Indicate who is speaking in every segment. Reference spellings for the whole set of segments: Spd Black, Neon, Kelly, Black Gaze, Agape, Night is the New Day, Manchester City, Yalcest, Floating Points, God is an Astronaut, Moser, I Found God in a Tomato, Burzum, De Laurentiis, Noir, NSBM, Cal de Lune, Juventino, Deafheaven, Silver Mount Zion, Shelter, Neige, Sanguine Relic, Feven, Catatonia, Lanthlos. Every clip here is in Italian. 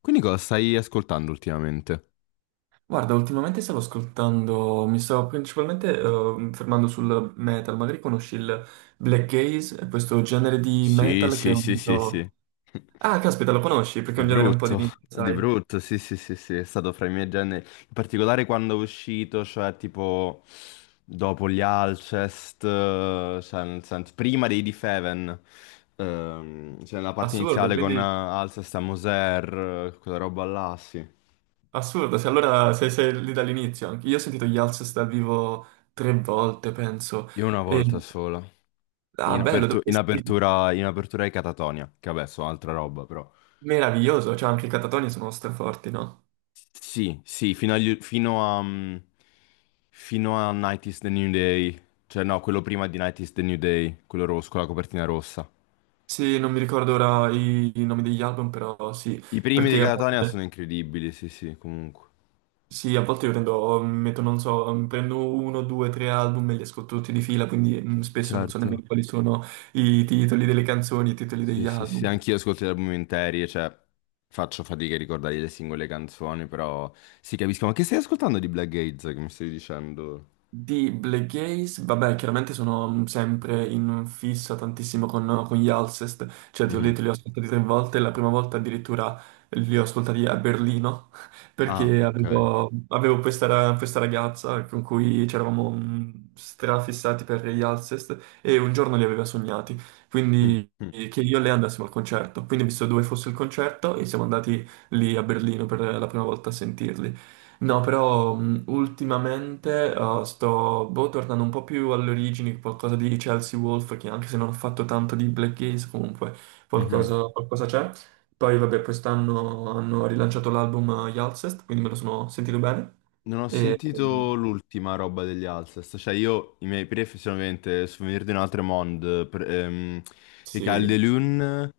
Speaker 1: Quindi cosa stai ascoltando ultimamente?
Speaker 2: Guarda, ultimamente stavo ascoltando, mi stavo principalmente fermando sul metal, magari conosci il black gaze, è questo genere di
Speaker 1: Sì,
Speaker 2: metal che è
Speaker 1: sì, sì, sì, sì.
Speaker 2: unito. Ah, caspita, lo conosci, perché è
Speaker 1: Di
Speaker 2: un genere un po' di
Speaker 1: brutto,
Speaker 2: nicchia,
Speaker 1: di
Speaker 2: sai?
Speaker 1: brutto, sì, sì, sì, sì, è stato fra i miei generi, in particolare quando è uscito, cioè tipo dopo gli Alcest, cioè, nel senso, prima dei Deafheaven, cioè nella parte
Speaker 2: Assurdo,
Speaker 1: iniziale con
Speaker 2: quindi
Speaker 1: Alcest a Moser, quella roba là, sì.
Speaker 2: assurdo, se allora sei lì dall'inizio anche. Io ho sentito gli Alcest dal vivo tre volte, penso.
Speaker 1: Io una volta
Speaker 2: E...
Speaker 1: sola,
Speaker 2: Ah, bello, dove li hai sentiti?
Speaker 1: in apertura ai Catatonia, che vabbè, so altra roba però.
Speaker 2: Meraviglioso, cioè anche i Catatonia sono straforti, no?
Speaker 1: Sì, sì, fino a, fino a Night is the New Day. Cioè, no, quello prima di Night is the New Day, quello rosso, con la copertina rossa.
Speaker 2: Sì, non mi ricordo ora i nomi degli album, però sì,
Speaker 1: I primi di
Speaker 2: perché a
Speaker 1: Catatonia
Speaker 2: volte...
Speaker 1: sono incredibili, sì, sì, comunque.
Speaker 2: Sì, a volte io prendo, metto, non so, prendo uno, due, tre album e li ascolto tutti di fila, quindi spesso non so nemmeno
Speaker 1: Certo.
Speaker 2: quali sono i titoli delle canzoni, i titoli
Speaker 1: Sì,
Speaker 2: degli
Speaker 1: sì, sì,
Speaker 2: album.
Speaker 1: anch'io ascolto gli album interi, cioè, faccio fatica a ricordare le singole canzoni, però sì, capisco. Ma che stai ascoltando di Black Gates, che mi stai dicendo?
Speaker 2: Di Black Gaze, vabbè, chiaramente sono sempre in fissa tantissimo con gli Alcest, cioè ti ho
Speaker 1: Mhm.
Speaker 2: detto li ho ascoltati tre volte, la prima volta addirittura li ho ascoltati a Berlino,
Speaker 1: Ah,
Speaker 2: perché
Speaker 1: ok.
Speaker 2: avevo questa ragazza con cui c'eravamo strafissati per gli Alcest e un giorno li aveva sognati,
Speaker 1: Mm.
Speaker 2: quindi
Speaker 1: Mm.
Speaker 2: che io e lei andassimo al concerto, quindi ho visto dove fosse il concerto e siamo andati lì a Berlino per la prima volta a sentirli. No, però ultimamente sto boh, tornando un po' più alle origini, qualcosa di Chelsea Wolf, che anche se non ho fatto tanto di Black Gaze, comunque
Speaker 1: Mhm.
Speaker 2: qualcosa c'è. Poi vabbè, quest'anno hanno rilanciato l'album Yalcest, quindi me lo sono sentito bene.
Speaker 1: Non ho
Speaker 2: E, mh,
Speaker 1: sentito l'ultima roba degli Alcest, cioè io i miei pref sono ovviamente Souvenir di un altro monde, i Cal de
Speaker 2: sì,
Speaker 1: Lune,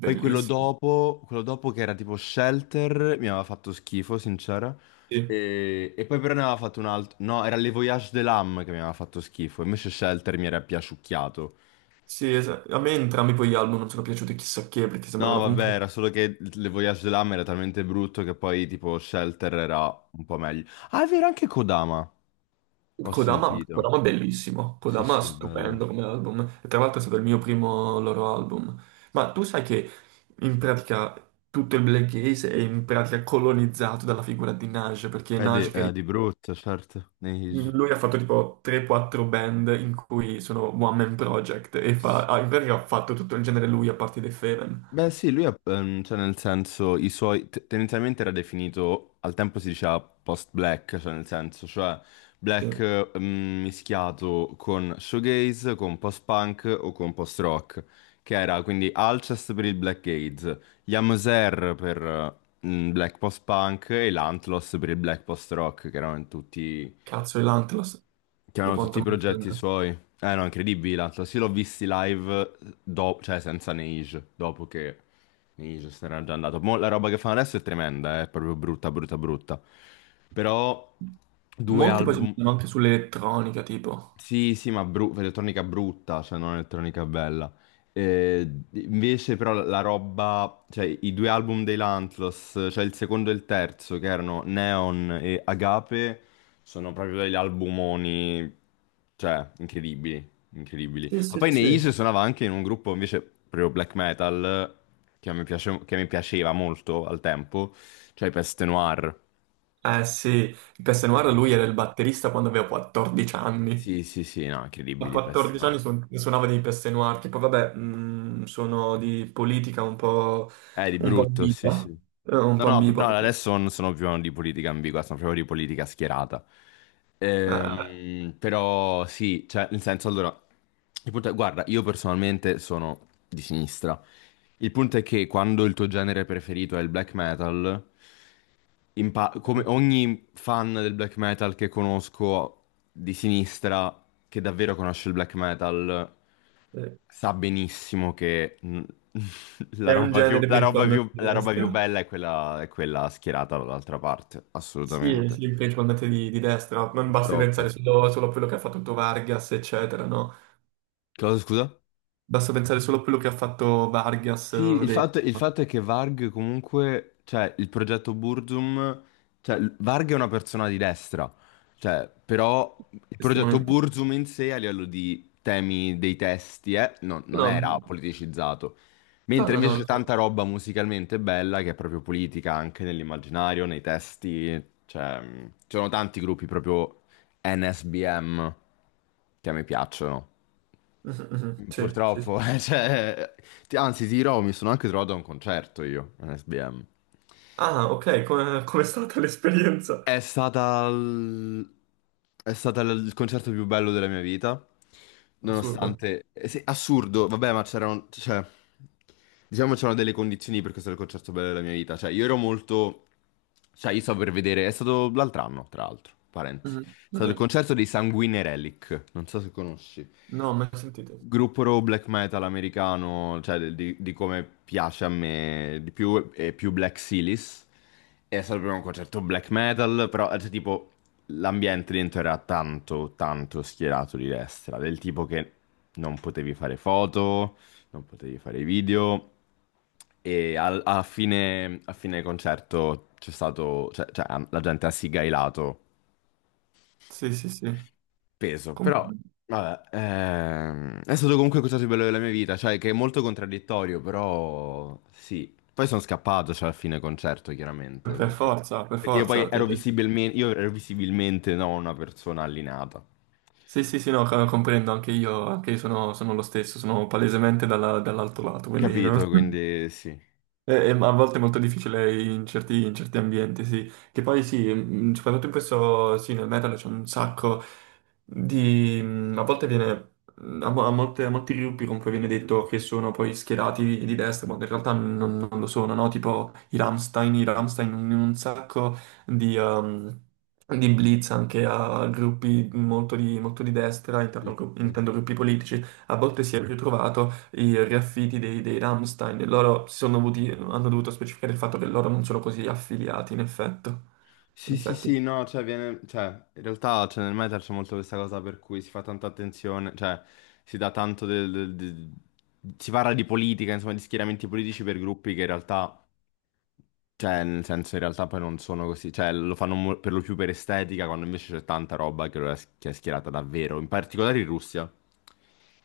Speaker 1: poi
Speaker 2: bellissimo.
Speaker 1: quello dopo che era tipo Shelter, mi aveva fatto schifo, sincera,
Speaker 2: Sì,
Speaker 1: e poi però ne aveva fatto un altro, no, era Le Voyage de l'Âme che mi aveva fatto schifo, invece Shelter mi era piaciucchiato.
Speaker 2: sì, a me entrambi poi gli album non sono piaciuti chissà che, perché
Speaker 1: No,
Speaker 2: sembravano
Speaker 1: vabbè, era
Speaker 2: comunque.
Speaker 1: solo che Le Voyage de l'Âme era talmente brutto che poi tipo Shelter era un po' meglio. Ah, è vero, anche Kodama, ho
Speaker 2: Kodama,
Speaker 1: sentito.
Speaker 2: Kodama è bellissimo,
Speaker 1: Sì,
Speaker 2: Kodama è
Speaker 1: sì, è bello.
Speaker 2: stupendo come album, e tra l'altro è stato il mio primo loro album. Ma tu sai che in pratica tutto il black gaze è in pratica colonizzato dalla figura di Nage, perché Nage
Speaker 1: È
Speaker 2: che
Speaker 1: di brutto, certo.
Speaker 2: lui ha fatto tipo 3-4 band in cui sono one man project e
Speaker 1: Sì.
Speaker 2: ah, in pratica ha fatto tutto il genere lui a parte dei Feven.
Speaker 1: Beh, sì, cioè nel senso, tendenzialmente era definito, al tempo si diceva post-black, cioè nel senso, cioè
Speaker 2: Cioè,
Speaker 1: black mischiato con shoegaze, con post-punk o con post-rock, che era quindi Alcest per il black gaze, Yamoser per black post-punk e l'Antlos per il black post-rock, che erano tutti
Speaker 2: cazzo, e l'Antlos, da
Speaker 1: Chiamano tutti
Speaker 2: quanto
Speaker 1: i
Speaker 2: mi
Speaker 1: progetti
Speaker 2: sento.
Speaker 1: suoi. Eh no, incredibili l'altro. Sì, l'ho visti live, cioè senza Neige, dopo che Neige se n'era già andato. Mo, la roba che fanno adesso è tremenda, è proprio brutta, brutta, brutta. Però due
Speaker 2: Molti poi si
Speaker 1: album.
Speaker 2: mettono anche sull'elettronica, tipo.
Speaker 1: Sì, sì, elettronica brutta, cioè non elettronica bella. Eh, invece però la roba, cioè i due album dei Lanthlos, cioè il secondo e il terzo, che erano Neon e Agape, sono proprio degli albumoni, cioè, incredibili, incredibili.
Speaker 2: Sì,
Speaker 1: Ma
Speaker 2: sì,
Speaker 1: poi Neige
Speaker 2: sì.
Speaker 1: suonava anche in un gruppo invece proprio black metal, che mi piaceva molto al tempo, cioè i Peste Noir.
Speaker 2: Eh sì, Noir lui era
Speaker 1: Incredibili.
Speaker 2: il batterista quando aveva 14 anni.
Speaker 1: Sì, sì, sì, no,
Speaker 2: A
Speaker 1: incredibili i Peste
Speaker 2: 14 anni
Speaker 1: Noir.
Speaker 2: suonava dei Noir, tipo vabbè, sono di politica un po',
Speaker 1: Di
Speaker 2: un po'
Speaker 1: brutto, sì, sì.
Speaker 2: ambigua, un
Speaker 1: No,
Speaker 2: po'
Speaker 1: no, pr-
Speaker 2: ambigua.
Speaker 1: no, adesso non sono più di politica ambigua, sono proprio di politica schierata.
Speaker 2: Eh,
Speaker 1: Però sì, cioè, nel senso, allora, il punto è, guarda, io personalmente sono di sinistra. Il punto è che quando il tuo genere preferito è il black metal, come ogni fan del black metal che conosco di sinistra, che davvero conosce il black metal,
Speaker 2: eh,
Speaker 1: sa benissimo che
Speaker 2: è un genere principalmente di
Speaker 1: la roba più
Speaker 2: destra.
Speaker 1: bella è quella schierata dall'altra parte,
Speaker 2: Sì,
Speaker 1: assolutamente.
Speaker 2: sì, principalmente di destra. Non basti pensare
Speaker 1: Purtroppo.
Speaker 2: solo a quello che ha fatto Vargas, eccetera, no?
Speaker 1: Cosa, scusa?
Speaker 2: Basta pensare solo a quello che ha fatto Vargas
Speaker 1: Sì, il fatto è che Varg comunque, cioè il progetto Burzum, Varg è una persona di destra, cioè però il progetto
Speaker 2: estremamente.
Speaker 1: Burzum in sé a livello di temi dei testi non
Speaker 2: No,
Speaker 1: era
Speaker 2: no,
Speaker 1: politicizzato,
Speaker 2: no,
Speaker 1: mentre
Speaker 2: no.
Speaker 1: invece c'è
Speaker 2: No.
Speaker 1: tanta roba musicalmente bella che è proprio politica anche nell'immaginario, nei testi, cioè ci sono tanti gruppi proprio NSBM che a me piacciono.
Speaker 2: Mhm, mhm. Sì, sì, sì.
Speaker 1: Purtroppo, cioè, anzi, ti dirò, mi sono anche trovato a un concerto io, un SBM.
Speaker 2: Ah, ok, come com'è stata l'esperienza?
Speaker 1: È stata l- il concerto più bello della mia vita,
Speaker 2: Assurdo.
Speaker 1: nonostante... sì, assurdo, vabbè, ma c'erano... Cioè, diciamo c'erano delle condizioni per questo è il concerto bello della mia vita. Cioè, io ero molto... Cioè, io stavo per vedere... È stato l'altro anno, tra l'altro, parenti.
Speaker 2: Mhm,
Speaker 1: È
Speaker 2: ok.
Speaker 1: stato il concerto dei Sanguine Relic, non so se conosci.
Speaker 2: No, mai sentito.
Speaker 1: Gruppo black metal americano, di come piace a me di più, è più Black Silis. È stato proprio un concerto black metal, però cioè, tipo l'ambiente dentro era tanto, tanto schierato di destra, del tipo che non potevi fare foto, non potevi fare video. A fine concerto c'è stato, la gente ha sigailato
Speaker 2: Sì, sì, sì.
Speaker 1: peso,
Speaker 2: Com-
Speaker 1: però vabbè, è stato comunque il cosa più bello della mia vita, cioè che è molto contraddittorio, però sì. Poi sono scappato, cioè, alla fine concerto, chiaramente,
Speaker 2: Per forza, per
Speaker 1: perché io poi
Speaker 2: forza.
Speaker 1: ero visibilmente, io ero visibilmente no, una persona allineata,
Speaker 2: Sì, sì, sì, no, comprendo, anche io sono lo stesso, sono palesemente dall'altro lato, quindi no.
Speaker 1: capito? Quindi sì.
Speaker 2: Ma a volte è molto difficile in certi ambienti, sì. Che poi sì, soprattutto in questo, sì, nel metal c'è un sacco di. Mm, A, mo- a molte- a molti gruppi comunque viene detto che sono poi schierati di destra, ma in realtà non lo sono, no? Tipo i Rammstein in un sacco di, ehm, di blitz anche a gruppi molto di destra,
Speaker 1: Sì,
Speaker 2: intendo,
Speaker 1: sì,
Speaker 2: intendo gruppi politici, a volte si è ritrovato i riaffitti dei Rammstein. Loro hanno dovuto specificare il fatto che loro non sono così affiliati, in effetto. In
Speaker 1: sì, sì,
Speaker 2: effetti.
Speaker 1: sì, no, cioè, viene, cioè, in realtà cioè, nel metal c'è molto questa cosa per cui si fa tanta attenzione, cioè, si dà tanto del, del- del- si parla di politica, insomma, di schieramenti politici per gruppi che in realtà Cioè, nel senso, in realtà poi non sono così, cioè, per lo più per estetica, quando invece c'è tanta roba che, lo è, che è schierata davvero, in particolare in Russia.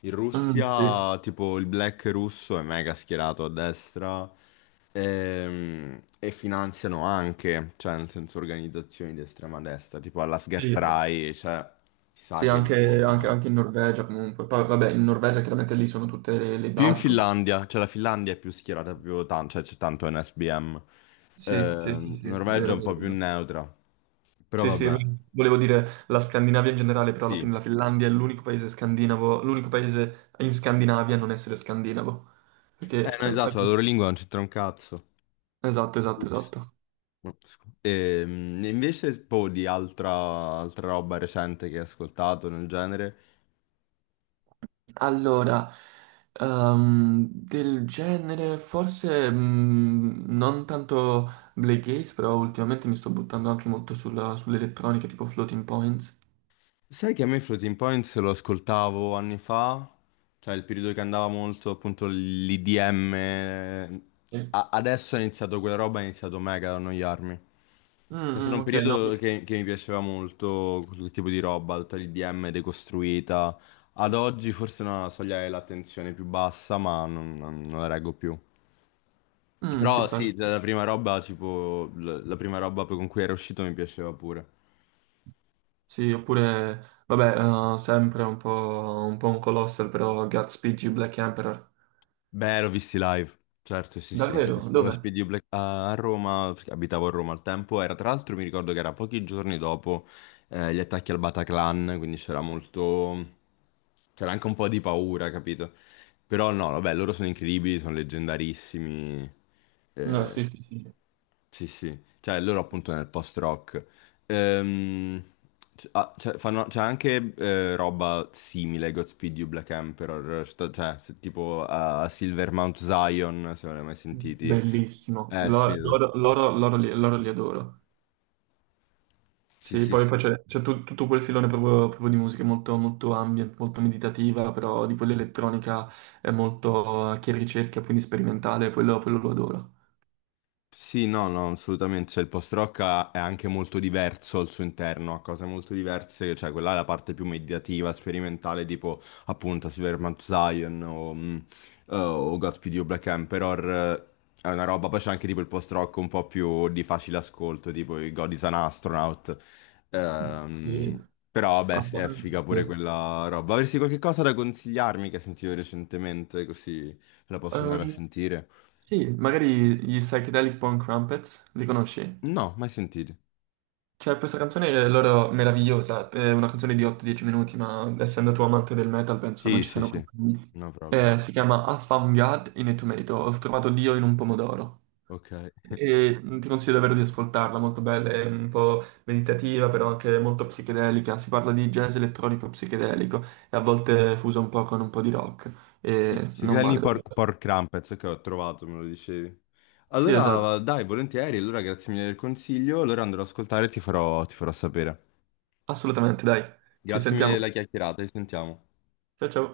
Speaker 1: In
Speaker 2: Mm, sì,
Speaker 1: Russia, tipo, il black russo è mega schierato a destra e, finanziano anche, cioè, nel senso, organizzazioni di estrema destra, tipo alla
Speaker 2: sì.
Speaker 1: Sgerzarai, cioè, si sa
Speaker 2: Sì,
Speaker 1: che i
Speaker 2: anche,
Speaker 1: fondi
Speaker 2: anche-
Speaker 1: vanno.
Speaker 2: anche in Norvegia comunque. Poi, vabbè, in Norvegia chiaramente lì sono tutte le
Speaker 1: Più in
Speaker 2: basi proprio.
Speaker 1: Finlandia, cioè la Finlandia è più schierata, più tanto, cioè c'è tanto NSBM.
Speaker 2: Sì, sì, sì, sì, è
Speaker 1: Norvegia
Speaker 2: vero,
Speaker 1: è
Speaker 2: è
Speaker 1: un po'
Speaker 2: vero. È
Speaker 1: più
Speaker 2: vero.
Speaker 1: neutra. Però
Speaker 2: Sì, sì,
Speaker 1: vabbè,
Speaker 2: volevo dire la Scandinavia in generale, però alla
Speaker 1: sì.
Speaker 2: fine la Finlandia è l'unico paese scandinavo, l'unico paese in Scandinavia a non essere scandinavo.
Speaker 1: Eh
Speaker 2: Perché...
Speaker 1: no,
Speaker 2: eh,
Speaker 1: esatto, la
Speaker 2: eh,
Speaker 1: loro lingua non c'entra un cazzo.
Speaker 2: Esatto, esatto,
Speaker 1: Ups.
Speaker 2: esatto.
Speaker 1: No, scu- E, invece, poi di altra, altra roba recente che hai ascoltato nel genere,
Speaker 2: Allora, del genere forse non tanto Black Gaze, però ultimamente mi sto buttando anche molto sull'elettronica tipo Floating Points.
Speaker 1: sai che a me Floating Points lo ascoltavo anni fa, cioè il periodo che andava molto appunto l'IDM,
Speaker 2: Sì. Mm,
Speaker 1: adesso è iniziato quella roba, è iniziato mega ad annoiarmi. È stato
Speaker 2: mm,
Speaker 1: un
Speaker 2: ok, no,
Speaker 1: periodo che mi piaceva molto quel tipo di roba, tutta l'IDM decostruita. Ad oggi forse è una soglia dell'attenzione più bassa, ma non la reggo più.
Speaker 2: ci
Speaker 1: Però
Speaker 2: sta, ci
Speaker 1: sì, la
Speaker 2: sta.
Speaker 1: la prima roba, tipo, la prima roba con cui era uscito mi piaceva pure.
Speaker 2: Sì, oppure, vabbè, sempre un po' un colossal, però Gatsby G Black Emperor.
Speaker 1: Beh, l'ho visti live, certo, sì, sì.
Speaker 2: Davvero?
Speaker 1: Lo
Speaker 2: Dov'è?
Speaker 1: Spd Black a a Roma, perché abitavo a Roma al tempo, era tra l'altro mi ricordo che era pochi giorni dopo gli attacchi al Bataclan, quindi c'era molto, c'era anche un po' di paura, capito? Però no, vabbè, loro sono incredibili, sono leggendarissimi,
Speaker 2: No,
Speaker 1: eh,
Speaker 2: sì, sì, sì.
Speaker 1: sì, sì, cioè loro appunto nel post-rock. Ehm, c'è c'è anche roba simile, Godspeed You Black Emperor, tipo a, a Silver Mount Zion, se non l'hai mai sentiti.
Speaker 2: Bellissimo.
Speaker 1: Eh sì,
Speaker 2: Loro li adoro.
Speaker 1: sì,
Speaker 2: Sì,
Speaker 1: sì,
Speaker 2: poi
Speaker 1: sì.
Speaker 2: poi tutto quel filone proprio, di musica molto, molto ambient, molto meditativa, però di quella elettronica è molto che ricerca, quindi sperimentale, quello lo adoro.
Speaker 1: Sì, no, no, assolutamente. Cioè, è anche molto diverso al suo interno, ha cose molto diverse, cioè quella è la parte più mediativa, sperimentale, tipo appunto Silvermount Zion o Godspeed You Black Emperor. Eh, è una roba, poi c'è anche tipo il post-rock un po' più di facile ascolto, tipo i God is an Astronaut.
Speaker 2: Sì.
Speaker 1: Ehm, però vabbè,
Speaker 2: Ah,
Speaker 1: sì, è figa pure
Speaker 2: sì.
Speaker 1: quella roba. Avresti qualche cosa da consigliarmi che hai sentito recentemente, così la posso andare a
Speaker 2: Ehm,
Speaker 1: sentire?
Speaker 2: sì, magari gli Psychedelic Punk Crumpets, li conosci?
Speaker 1: No, mai sentito.
Speaker 2: Cioè, questa canzone è loro meravigliosa, è una canzone di 8-10 minuti, ma essendo tu amante del metal penso
Speaker 1: Sì,
Speaker 2: non ci
Speaker 1: sì,
Speaker 2: siano
Speaker 1: sì,
Speaker 2: problemi.
Speaker 1: no problem.
Speaker 2: Si chiama I Found God in a Tomato, ho trovato Dio in un pomodoro.
Speaker 1: Ok.
Speaker 2: E ti consiglio davvero di ascoltarla, molto bella, è un po' meditativa, però anche molto psichedelica. Si parla di jazz elettronico psichedelico e a volte fuso un po' con un po' di rock. E non
Speaker 1: Ciclini
Speaker 2: male, davvero.
Speaker 1: pork, pork crumpets, che ho trovato, me lo dicevi.
Speaker 2: Sì, esatto,
Speaker 1: Allora, dai, volentieri, allora grazie mille del consiglio, allora andrò ad ascoltare ti farò sapere.
Speaker 2: assolutamente, dai, ci
Speaker 1: Grazie mille
Speaker 2: sentiamo.
Speaker 1: della chiacchierata, ci sentiamo.
Speaker 2: Ciao ciao.